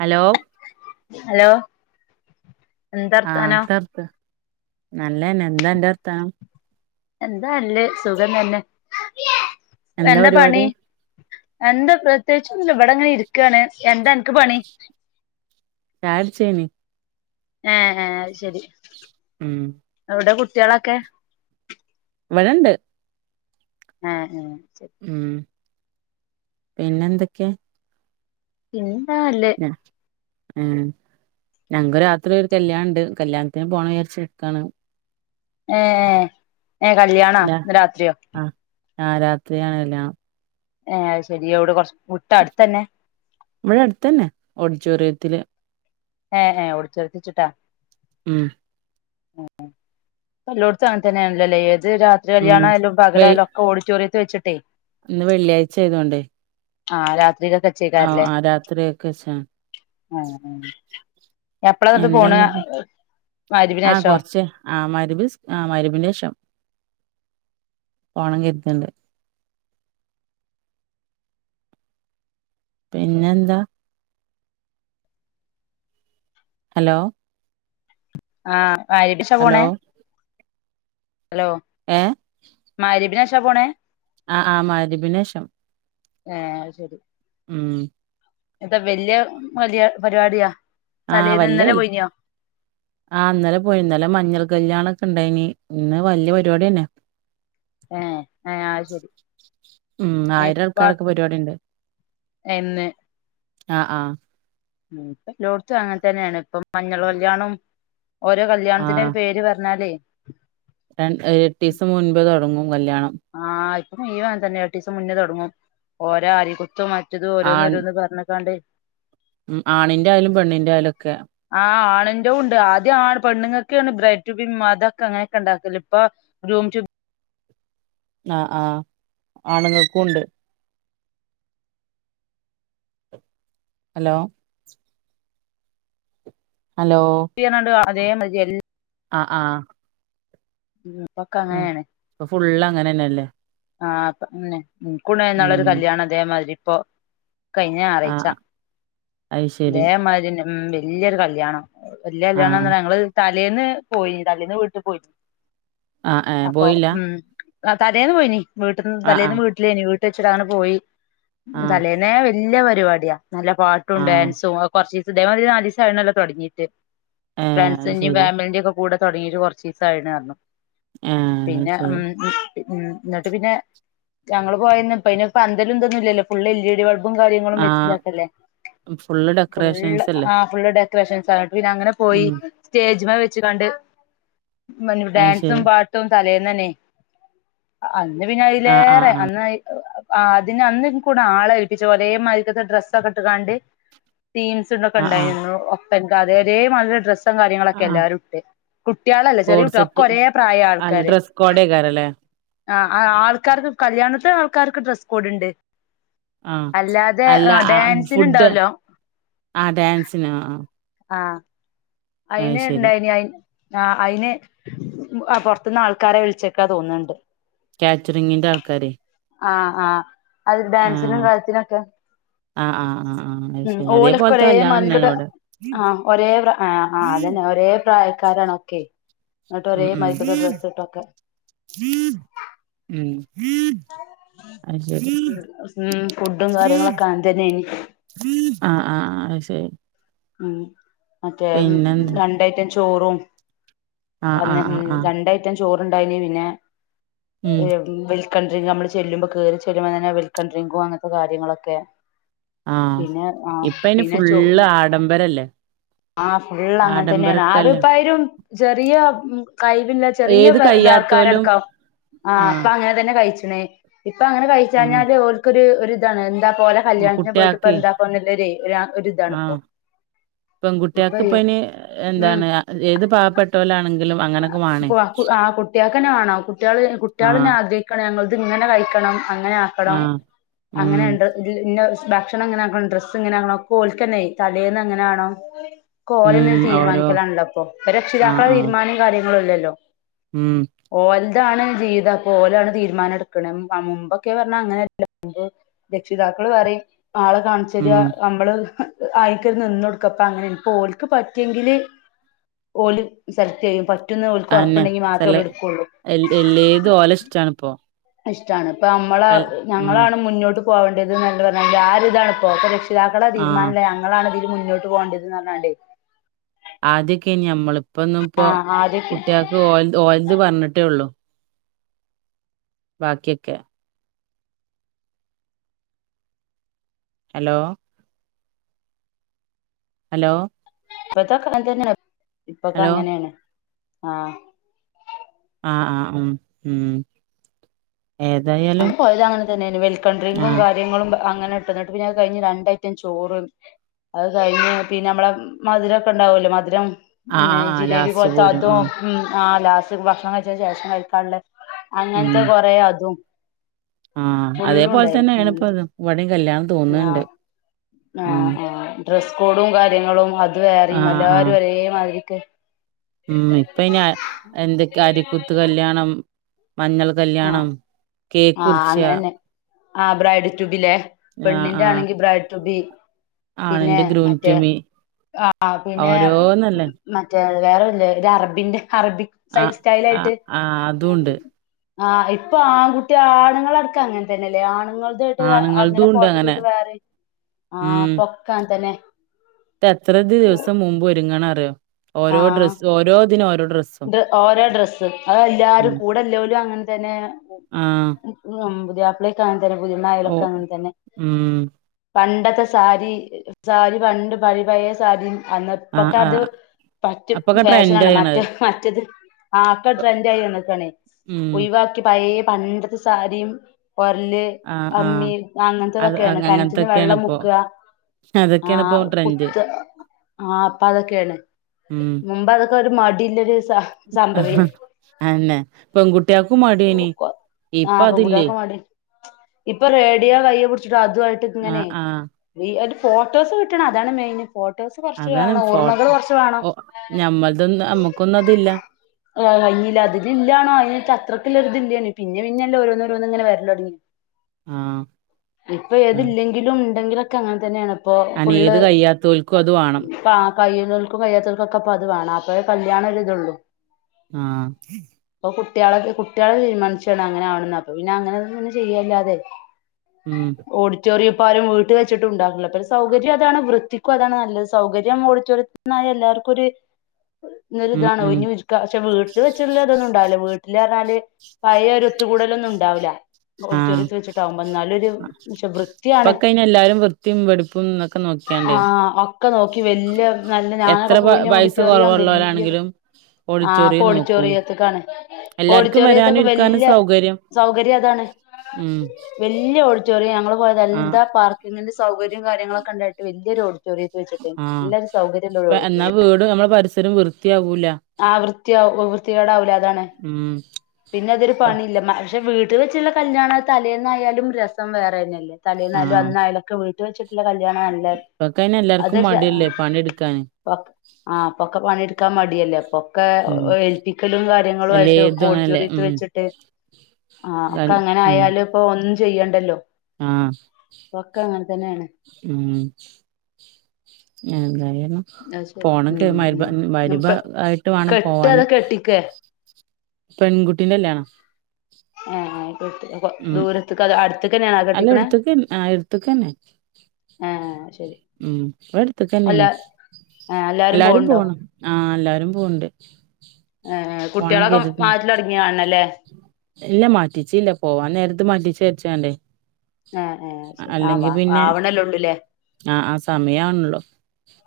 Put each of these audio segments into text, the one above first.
Hello hello ആഹ് എന്താർത്താനോ തർത്ത് നല്ലന്നെ എന്താ അന്റെ വർത്താനം? എന്താ അല്ലഹ് സുഖം തന്നെ എന്താ പണി എന്താ പ്രത്യേകിച്ചോന്നും ഇല്ല ഇവിടെങ്ങനെ ഇരിക്കാണ് എന്താ അൻക്ക് പണി? ചായകുടിച്ചെനി ഏഹ് ഏഹ് അയ് ശെരി ഉം എവിടെ കുട്ട്യാളൊക്കെ? ഇവടെണ്ട്. ആഹ് ഉം ശരി. ഉം പിന്നെ എന്തൊക്കെ? പിന്നന്താ നല്ലത് മ് ഊം ഞങക്ക് രാത്രി ഒരു കല്യാണ ണ്ട്. കല്യാണത്തിന് പോണം വിചാരിച്ചു നിക്കാണ്. ഏഹ്. എഹ് കല്യാണോ? ലാ ഇന്ന് രാത്രിയോ? ആഹ് ആഹ് രാത്രിയാണ് കല്ല്യാണം. ഏഹ് അഹ് ശരി. എവ്ടെ കൊർച്ച് വിട്ടാ, അടുത്തന്നെ? ഇവടെ അടുത്തന്നെ ഓഡിറ്റോറിയത്തില്. ഏഹ് ഏഹ് ഓഡിറ്റോറിയത്ത് വെച്ചിട്ടാ? ഉം ഏഹ്. ഇപ്പെല്ലോട്ത്തു അങ്ങൻ തന്നേണല്ലോല്ലേ ഏത് രാ ത്രി ഉം കല്യാണായാലും വെയ് പകലായാലും ഒക്കെ ഓഡിറ്റോറിയത്ത് വെച്ചിട്ടേ. ഇന്ന് വെള്ളിയാഴ്ച ആയതോണ്ടേ ആഹ് രാത്രിക്കക്ക് ആഹ് വെച്ചേക്കാരല്ലേ. ആഹ് രാത്രിയൊക്കെ വെച്ചാ ആഹ് ആഹ് എപ്പളാ ന്നട്ട് പോണത് മഹ്‌രിബിനേശോ? ശ്. ആഹ് മഹ്‌രിബി സ് ആഹ് മഹ്‌രിബിൻ്റേഷം. പോണം കര്ത്ണ്ട്. പിന്നെന്താ? ഹലോ ആഹ് മഹ്‌രിബേഷാ പോണേ? Hello hello. ഏഹ് മഹ്‌രിബിനേശാ പോണത്? ആഹ് ആഹ് മഹ് രിബിനേശം. ഏഹ്. അഹ്ശരി ഉം എന്ത വല്യ മൊല്യാ പരിപാടിയാ? ആഹ് തലേന്ന് വല്ല്യ ഇന്നലെ കൽ പോയിനോ ആഹ് ഇന്നലെ പോയി. ഇന്നലെ മഞ്ഞൾ കല്ല്യാണൊക്കെ ഇണ്ടായിനി. ഇന്ന് വലിയ പരിപാട്യെന്നെ. ഏഹ് ഏഹ് ആഹ് ശരി. ഉം ആയിരം ഇപ്പ ആൾക്കാരൊക്കെ പരിപാടി ണ്ട്. ഇന്ന് ആഹ് ആഹ് ഉം. ഇപ്പല്ലോട്ത്തും അങ്ങനെ തന്നേണ്. ഇപ്പം മഞ്ഞൾ കല്യാണും ഓരോ കല്യാൺത്തിന്റൊക്കെ പേര് പർഞ്ഞാലേ രൺ ഏ എട്ടീസം മുൻപ് തുടങ്ങും കല്യാണം. ആഹ് ഇപ്പം മുയ്വൻ അങ്ങൻ തന്നെ. എട്ടീസം മുന്നേ തുടങ്ങും. ഓരോ ആരി കുത്തും മ റ്റത് ആൺ ഓരോന്നോരോന്ന് പർഞ്ക്കാണ്ടേ ഉം ആണിന്റായാലും പെണ്ണിന്റെ ആയാലും ഒക്കെ ആഹ് ആണിന്റെതും ണ്ട്. ആദ്യം ആണ് പെണ്ണുങ്ങക്കേണു ബ്രൈറ്റു ബിം അതൊക്കെ അങ്ങന്യൊക്കെ ണ്ടാക്കല്. ഇപ്പൊ ഗ്രൂം റ്റു ആഹ് ആഹ്. ആണുങ്ങക്കു ണ്ട്. അലോ ഹലോ [unintelligible] അതേ മാതിരി എൽ ആഹ് ആഹ് ഉം. ഇപ്പൊക്ക അങ്ങനേണ്. ഇപ്പൊ ഫുള്ള് അങ്ങനെന്നെല്ലേ ആഹ്പ്പൊ ന്നെ ഉം. ഇൻകുണ്ടായിനി ഉം ഇന്നാളൊരു കല്യാണം ഇതേമാതിരി ഇപ്പോ കഴിഞ്ഞ ഞാറയ്ച്ച. ആഹ് അത് ശരി ഇതേമായ്രിയന്നെ ഉം വല്യൊരു കല്യാണം വല്ല്യ ആഹ് കല്ല്യാണംന്നർഞാ ഞങ്ങള് തലേന്ന് പോയിനി. തലേന്ന് വീട്ടു പോയിര്ന്നു. ആഹ് ഏഹ് അപ്പൊ പോയില്ല ഉം ആഹ് തലേന്ന് പോയിനി. വീട്ടിന്ന് ആഹ് തലേന്ന് ആഹ് വീട്ടിലേനി വീട്ട് വെച്ചിട്ടങ്ങനെ പോയി. ആഹ് തലേന്നേ വല്യ പരിപാടിയാ. നല്ല പാട്ടും ആഹ് ഡാൻസും അ കുറച്ച് ദിവസദേഹം മതി നാലിസ ആണല്ലോ തുടങ്ങിട്ട് ഏഹ് അത് ഫ്രണ്ട്സിന്റെയും ശരി ഫാമിലിന്റെയും കൂടെ തുടങ്ങിട്ട് കുറച്ച ദിവസയിരുന്നു ഏഹ് അത് പിന്നെ ഉം ശരി ഉ എന്നിട്ട് പിന്നെ ഞങ്ങള്ൾ പോയ ഇപ്പ അന്തലും തന്നുമില്ലല്ലോ full L E D bulb കാര്യങ്ങളും ആഹ് വെച്ചതാക്കല്ലേ ഫുള്ള് ഡെക്കറേഷൻസ് അല്ലേ ഫുള്ള് ഡെക്കറേഷൻസ്ട്ട് പിന്നെ അങ്ങനെ പോയി ഉം സ്റ്റേജ വെച്ച് കണ്ട് അത് ഡാൻ ശരി പട്ടും തലന്ന് തന്നെ അന്ന് പിന്നെ ആഹ് ആഹ് അതിലേറെ ആഹ് അന്ന് ആഹ് അതിന് അന്ന കൂടെ ആളെ ഏൽപ്പിച്ചു ഒരേ മരിക്കത്തെ ഡ്രസ്സൊക്കെ ഇട്ടാണ്ട് തീംസ് ആഹ് ആഹ് ഉണ്ടായിരുന്നു ഒപ്പ എനിക്ക് അതരെ നല്ല ഡ്രസ് ആഹ് കാര്യങ്ങളൊക്കെല്ലാവും ഇട്ട് കുട്ടികളല്ല ചെറിയ കോഡ് കുട്ടികളക്കെ സെറ്റ് ഒരേ പ്രായ അല്ല ആൾക്കാര് ഡ്രസ്സ് കോഡേക്കാരല്ലേ ആഹ് ആൾക്കാർക്ക് കല്യാണത്തിന് ആൾക്കാർക്ക് ഡ്രസ്സ് കോഡ് ഉണ്ട് ആഹ് അല്ലാതെ അല്ല ആഹ് ഡാൻസിന് ഫുഡ് ഉണ്ടാവല്ലോ ആഹ് ഡാൻസിന ആഹ് അയിന് ശരി ഇണ്ടായിന് അ അയിന് പുറത്തുന്ന് ആൾക്കാരെ വിളിച്ചക്കാ തോന്നുണ്ട് കാറ്ററിങ്ങിന്റെ ആൾക്കാരെ ആഹ് ആഹ് അത് ഡാൻസിനും ആഹ് കര്യത്തിനും ഒക്കെ ആഹ് ആഹ് ആഹ് ആഹ് അത് ഉം ശരി ഓലൊക്കെ അതേപോലത്തെ ഒരേ കല്യാണം മാതി തന്നെയാണ് ഇട്ടിട്ട് ഇവിടെ ആഹ് ഒരേ പ്രാ ആഹ് ആഹ് ആഹ് അതന്നെ ഒരേ പ്രായക്കാരാണ് ഒക്കെ എന്നിട്ട് ഒരേ ഉം ഉം മാരിക്കത്തെ ഡ്രസ്സ് ഇട്ടൊക്കെ ഉം അത് ശരി ഉം ഫുഡും കാര്യങ്ങളൊക്കെ അങ്ങനെ തന്നെയാണ് ആഹ് ആഹ് ആഹ് ശരി ഉം മറ്റേ പിന്നെന്താ രണ്ടായിറ്റം ചോറും ആഹ് അന്ന് ആഹ് ഉം ആഹ് ആഹ് രണ്ട് ഐറ്റം ചോറണ്ടായിന് പിന്നെ ഉം വേ കൺട്രി മ്മള് ചെല്ലുമ്പ കേറി ചെല്ലുമ്പ തന്നെ വെൽക്കം ഡ്രിങ്കും അങ്ങത്തെ കാര്യങ്ങളൊക്കെ ആഹ് പിന്നെ ആഹ് ഇപ്പ അയിന് പിന്നെ ചോ ഫുള്ള് ആഡംബരല്ലേ ആഹ് ഫുൾ അങ്ങനെ തന്നെയാണ് ആഡംബരക്കല്ലെ ആരപ്പായരും ചെറിയ കഴിവില്ല ചെറിയ ഏത് ഇത കയ്യാത്തോലും ആൾക്കാരടക്കാം ആഹ് ഇപ്പൊ അങ്ങനെ തന്നെ കഴിച്ചണ് ഇപ്പ അങ്ങനെ ഉം കഴിച്ചഞ്ഞാല് ഓല്ക്കൊര് ഒരു ഇതാണ് എന്താ പോലെ കല്യാണത്തിന് പോയിട്ട് ഇപ്പൊ കുട്ട്യാക്കെ എന്താക്കല്ല ഒരു ഇതാണ്പ്പോ പെൺകുട്ടികൾക്ക് ഇപ്പ ഇന് എന്താണ് ഏത് പാവപ്പെട്ട ട്ടോലാണെങ്കിലും അഹ് ആഹ് പോവ കുട്ടികൾക്കന്നെ വേണം കുട്ടികള കുട്ടികളിനെ ആഹ് ആഗ്ര ഞങ്ങള ഇത് ഇങ്ങനെ കഴിക്കണം അങ്ങനെ ആക്കണം ആഹ് ഉം അങ്ങനെയുണ്ട് ന്ന ഭക്ഷണം എങ്ങനെക്കണം ഡ്രസ്സ് എങ്ങനെയണം ഒകെ ഓലിക്കന്നെ തലേൽന്ന് എങ്ങനെയാണോ കോലന്ന ഉം ഓരോ തീരുമാനിക്കലാണല്ലോ അപ്പൊ ആഹ് രക്ഷിതാക്കള ആഹ് തീരുമാനം കാര്യങ്ങളും ഇല്ലല്ലോ ഉം ഓലതാണ് ജീവിതം അപ്പൊ ഓലാണ് തീരുമാനം എടുക്കണ മുമ്പൊക്കെ പറഞ്ഞാ അങ്ങനെയല്ലു രക്ഷിതാക്കള് പറയും ആള് കാണിച്ചര ഉം നമ്മള് ആയിക്കരു നിന്ന് കൊടുക്കും അപ്പ അങ്ങനെപ്പ ഓലക്ക് പറ്റിയെങ്കില് ഓല് സെലക്ട് ചെയ്യും റ്റുന്ന് ഓൽക്ക് അന്നെ ഉറപ്പുണ്ടെങ്കി മാത്രമേ സെല ഓല് എടുക്കുള്ളൂ എൽ എല്ലേതും ഓലെ ഇഷ്ടാണിപ്പോ ഇഷ്ടമാണ് ഇപ്പ നമ്മള എൽ ഉം ഞങ്ങളാണ് മുന്നോട്ട് പോകേണ്ടത്ള്ള പറഞ്ഞ ആരിതാണ് ഇപ്പോത്തെ രഷ്‌ ക്ഷിതാക്കളുടെ ആഹ് തീരുമാനമല്ല ഞങ്ങളാണ് ഇതിൽ മുന്നോട്ട് പോകേണ്ടതന്ന് പറഞ്ഞാണ്ട് ആദ്യൊക്കെ ഇനി നമ്മള ഇപ്പൊന്നും ഇപ്പോ ആഹ് ആദ്യൊക്കെ കുട്ടികൾക്ക് ഓലത് ഓലത് പറഞ്ഞിട്ടേ ഉള്ളു ബാക്കിയക്കെ ഹലോ ഹലോ ഇപ്പത്തൊക്കെ അങ്ങനെ തന്നെയാണ് ഇപ്പക്കെ ഹലോ അങ്ങനെയാണ് ആഹ് ആഹ് ആഹ് ഉം ഉം ഏതായാലും പോയത് അങ്ങ തന്നെയാണ് വെൽക്കം ഡ്രിങ്കും കാ ആഹ് കാര്യങ്ങളും അങ്ങനെ കിട്ടന്നിട്ട് പിന്നെ അത് കഴിഞ്ഞ് രണ്ടായിറ്റം ചോറും അത് കഴിഞ്ഞ് പിന്നെ നമ്മള മധുരം ഒക്കെ ഉണ്ടാവല്ലോ മധുരം ആഹ് പിന്നെ ആഹ് ആഹ് ജിലേബി ലാസ്റ്റ് പോലത്തെ പോരും അതും ആഹ് ഉം ആഹ് ലാസ്റ്റ് ഭക്ഷണം കഴിച്ച ശേഷം കഴിക്കാളത് അങ്ങനത്തെ ഉം കൊറെ അതും ആഹ് ഫുള്ളും അതേപോലെ തന്നെയാണ് ഉണ്ടായിരുന്നു പ്പ ത് ഇവടിം കല്യാണം ഉം തോന്നുന്നുണ്ട് ആഹ് ഉം ആഹ് ആഹ് ഡ്രസ്സ് കോഡും കാര്യങ്ങളും അത് വേറെയും ആഹ് ആഹ് എല്ലാരും ഒരേമാതിരിക്ക് ഉം ഇപ്പ അതിന് എന്തൊക്കെ അരിക്കൂത്ത് കല്യാണം മഞ്ഞൾ ആഹ് കല്യാണം ആഹ് കേക്കുറിച്ച അങ്ങനെന്നെ ആഹ് ബ്രൈഡ് ടൂബിലേ ആഹ് പെണ്ണിന്റെ ആഹ് ആണെങ്കി ബ്രൈഡ് ട്യൂബി പിന്നെ ആണിന്റെ ഗ്രൂം ടു മറ്റേ മീ ആഹ് ആഹാ പിന്നെ ഓരോന്നല്ലേ മറ്റേ വേറെല്ല അറബിന്റെഹെ അറബി ആഹ് ആഹ് ആഹ് അതുണ്ട് ആഹ് ഇപ്പൊ ആൺകുട്ടി ആണുങ്ങൾ അടക്കാ അങ്ങനെ തന്നെല്ലേ ആണുങ്ങൾ ന്നിട്ട് അങ്ങനെ ആണുങ്ങൾതും ഉണ്ട് ഫോട്ടോഷൂട്ട് വേറെ ആ ഉം പ്പോക്കെ അങ്ങനെ തന്നെ എത്ര ദിവസം മുമ്പ് ഒരുങ്ങണംന്നറിയോ ഓരോ ആഹ് ഡ്രസ്സ് ഓരോ ദിന ഓരോ ഡ്രസ്സും ഓരോ ഡ്രെസ്സും അത് എല്ലാരും ഉം കൂടെല്ലലും അങ്ങനെ തന്നെ ആഹ് ഉം പുതിയപ്ല കങ്ങനെതന്നെ ഓ പുതിയണ്ണയാലുംക്കെ അങ്ങനെത്തന്നെ ഉം പണ്ടത്തെ സാരി സാരി പണ്ട് പയേ പയ സാരി അന്ന ആഹ് പ്പൊക്കെ അത് ആഹ് പ റ്റ അപ്പൊക്കെ ട്രെൻഡ് ഫാഷനാണ് മറ്റ മറ്റ ആയിണത് മറ്റത് ആക്കെ ട്രെൻഡ ആയി വന്ന്കാണേ യ് ഉം ഒഴിവാ പയ പണ്ടത്തെ സാരിയും ഒര്ല് ആഹ് അമ്മി ആഹ് അത് അങ്ങനത്തെതൊക്കെയാണ് അങ്ങ കണറ്റിന്ന് അങ്ങനത്തൊക്കെയാണ് വെള്ളം ഇപ്പോ മുക്കുക അതൊക്കെയാണ് ഇപ്പോ ആഹ് ട്രെൻഡ് കുത്ത് ആ അപ്പ അതൊക്കെയാണ് ഉം മുമ്പ് അതൊക്കെ ഒരു മടില്ല ഒരു സ സംഭവേർന്ന് ആന്നെ പെൺകുട്ടിയോൾ ക്കും മടിയനി ഇപ്പ ആഹ് അതില്ലേ പെൺകുട്ടികൾക്ക് മടി ഇപ്പൊ റേഡിയോ കയ്യിൽ പിടിച്ചിട്ടോ അതുവായിട്ടിങ്ങനെ ആഹ് ആഹ് ഹെയ് ഒരു ഫോട്ടോസ് കിട്ടണം അതാണ് മെയിന് ഫോട്ടോസ് കൊറച്ച് അതാണ് വേണം ഓർമ്മകൾ ഫോട്ടോ കൊറച്ച് വേണം ഓ ഞമ്മൾതൊന്നും നമ്മക്കൊന്നും അതില്ല ആ കയില്ല അതിന് ഇല്ല ന്ന അത്രക്കല്ല ഒ ഇല്ലാണ് പിന്നെ പിന്നെല്ല ഓരോന്നങ്ങനെ വരല്ലോടങ്ങി ആഹ് ഇപ്പൊ ആഹ് ഏതില്ലെങ്കിലും ണ്ടെങ്കിലൊക്കെ അങ്ങനെ തന്നെയാണ് പ്പൊ ഫുള്ള് അനേത് കഴിയാത്തോൽക്കും അത് വാണം പ്പാ കയുന്നോൽക്കും കയ്യാതോൽ ക്കൊക്കെ പ്പോ അത് വേണം അപ്പ കല്യാണ ഒരിതള്ളൂ ആഹ് അപ്പൊ കുട്ടികളെ കുട്ടികളെ തീരുമാനിച്ചാണ് അങ്ങനെ ആണന്ന് അപ്പൊ പിന്നെ അങ്ങനെന്നെ ചെയ്യല്ലാതെ ഉം ഓഡിറ്റോറിയംപ്പം ആരും വീട്ടിൽ വെച്ചിട്ടുണ്ടാക്കില്ല പിന്നെ സൗകര്യം അതാണ് വൃത്തിക്കും അതാണ് നല്ലത് സൗകര്യം ഓഡിറ്റോറിയം എന്ന എല്ലാർക്കും ഒരു ഇ ഉം ഇതാണ ഒ ഉം പക്ഷെ വീട്ടിൽ വെച്ചട്ടുള്ളതൊന്നും ഉണ്ടാവില്ല വീ [inaudible] പഴയ ഒരു ഒത്ത് കൂടലൊന്നും ഉണ്ടാവൂല ആഹ് ഓഡിറ്റോറിയത്ത് വെച്ചിട്ടാവുമ്പോ എന്നാലൊരു പ ക്ഷേ വൃത്തിയാണ് ഇപ്പൊക്കെ അയിന് എല്ലാരും വൃത്തിയും വെടിപ്പും ഒക്കെ നോക്കിയാണ്ടേ ആഹ് ഒക്കെ നോക്കി വല്യ നല്ല ഞാനൊക്കെ പൂഞ്ഞെ ഓഡിറ്റോറിയം ആവുമ്പോലെയ് പോരാ ണെങ്കിലും ഓഡിറ്റോറിയം നോക്കും ഓഡിറ്റോറിയത്ത്ക്കാണ് എല്ലാർക്കും വരാനും ഓഡിറ്റോറിയത്തൊക്കെ ഇരിക്കാനും വല്യ സൗകര്യം സൗകര്യം അതാണ് ഉം വല്യ ഓഡിറ്റോറിയം ഞങ്ങള് പോയത് ആഹ് എന്താ പാർക്ക് ഇങ്ങനെത സൗകര്യം കാര്യങ്ങളൊക്കെളണ്ടായിട്ട് വല്യ ഒരു ഓഡിറ്റോറിയം ആഹ് ഇപ്പ എന്നാ വീട് നമ്മള പരിസരം വൃത്തിയാവൂല ആ വൃത്തിയാവും വൃത്തികേടാവൂല അതാണ് ഉം പിന്നെ അതൊരു പ്പ പണി ഇല്ല പക്ഷെ വീട്ടിൽ വെച്ചുള്ള കല്ല്യാണ തലേന്നായാലും രസം വേറെ തന്നെയല്ലേ തലേന്നായാലും ആഹ് അന്നായാലൊക്കെ വീട് വെച്ചിട്ടുള്ള കല്യാണം നല്ലത് ഇപ്പക്കയ്ന് എല്ലാർക്കും അതെല്ല മടിയല്ലേ പണിയെടുക്കാന് പ ആഹ്പ്പൊക്കെ പണിയെടുക്കാൻ മടിയല്ലേ അപ്പൊ ഒ ഉം ക്കെഏൽപ്പിക്കലും കാര്യങ്ങളും ആയിട്ട് ഒക്കെ എല്ലേതും അങ്ങനല്ലേ ഓഡിറ്റോറിയത്ത് ഉം വെച്ചിട്ട് ആഹ് കാൽ ഒക്കെ അങ്ങനെ ആയാലും ഇപ്പൊ ഒന്നും ചെയ്യണ്ടല്ലോ ആഹ്ശ് അപ്പൊക്കെ ശ് അങ്ങനെ തന്നെയാണ് ഉം എന്തായ്‌ര്ന്നു അത് ശരി പോണം കേ ഉം മയ്രിബ ഉം ഇപ്പ മയ്രിബ് ആയിട്ട് വാണം കെട്ട് അതോ പോവാന് കെട്ടിക്കേ പെൺകുട്ടിന്റെല്യാണാ ഏഹ് കെട് കൊ ഉം ദൂരത്ത്ക്കാെ അതാേ അട്ത്ത്ക്കെന്ന്യാണാേ അല്ല കെട്ടിക്ക്ണേ എടുത്ത്ക്ക് ആഹ് എടുത്ത്ക്കന്നെ ആഹ് ഉം ഇബട്ത്ത്ക്കെന്ന്യാണ് ഏ എല്ലാരും പോവ്ണ്ടോ പോണം ആഹ് എല്ലാരും പോവ്ണ്ട് ഏഹ് ഏഹ് പോണം കുട്ട്യാളൊക്കെ കരുത്ണ് മാറ്റലാെട്ങ്ങി കാൺണം ല്ലേ ഇല്ല മാറ്റിച്ചില്ല പോവാൻ നേര്ത്ത് മാറ്റിച്ചാര്ച്ചാണ്ടേ ഏ ഏ ശരി ആ വാ അല്ലെങ്കിപിന്നെ ആവണല്ലേള്ളൂല്ലേ ആഹ് ആഹ് സമയാവ്ണ്ള്ളൂ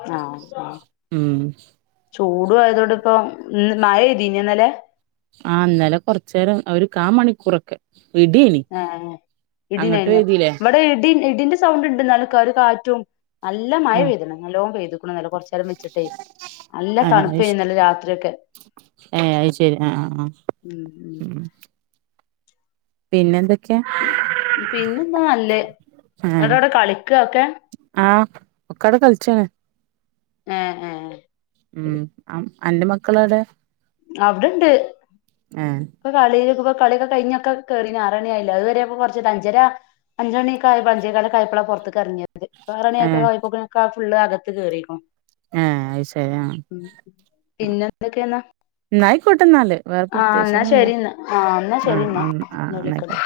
ആഹ് ആഹ് ഉം ചൂടും ആയതോണ്ട്പ്പം ഇം മയെയ്തീന്യൊന്നെലേ ആഹ് ന്നറലെ കൊർച്ചേരം ഒരു കാ മണിക്കൂറൊക്കെ ഇട്യേനി ആഹ് ഇടിണ്ടായ്ന്യോ വെടെ ഇടി ഇടിന്റെ സൗണ്ട്ണ്ട് ന്നാലും ക ഒര് കാറ്റും നല്ല മഴ ആഹ് പെയ്ത്ണ് നല്ലോം പെയ്ത്ക്ക്ണ് ഇന്നലെ കൊർച്ചേരം വെച്ചിട്ടേ നല്ല ആഹ് അയ്ശ തണ്പ്പേനിന്നെലെ രാത്റിയൊക്കെ ഏഹ് അയ് ശെരി ആഹ് ആഹ് ആഹ് ഉം ഉം ഉം പിന്നെ എന്തൊക്ക്യാ പിന്നെന്താ നല്ലെ ആഹ് എവ്ടൊവ്ടെ കളിക്കാ ഒക്കെ ആഹ് ഒക്കവ്ടെ കൾച്ചാണ് ഏഹ് ഏഹ് ഉം അം അന്റെ മക്കളേടെ അവ്ടെണ്ട് ഏഹ് ഇപ്പ കളി ഇപ്പ കള്യൊക്കെ കയ്ഞ്ഞൊക്കെ കേറീണ് ആറണ്യായീലേ അത്‌വെരെ പ്പ കൊർച്ച് ട അഞ്ചെരാ അഞ്ചണിക്കായ് അഞ്ചേക്കാലൊക്കായപ്പളാ പൊർത്ത്ക്കെറ്ങ്ങ്യെ ത് പ്പാറണി അക്കെ ഏഹ് ആയപ്പോക്ക്ന് ആ ഫുള്ള് അകത്ത് കേറീക്ക്ണു ഏഹ് അയ്ശരി ആഹ് ഉം പിന്നെന്തൊക്കേന്നാ ന്നായ്ക്കോട്ടെന്നാല് വേറെ എന്നാ പ്രത്യേകിച്ചൊന്നുല്ല ശരി എന്നാ ആഹ് എന്നാ ശരി ആഹ് എന്നാ ആഹ് ആഹ് പിന്നെ വിളിക്കണ്ട് ന്നായ്ക്കോ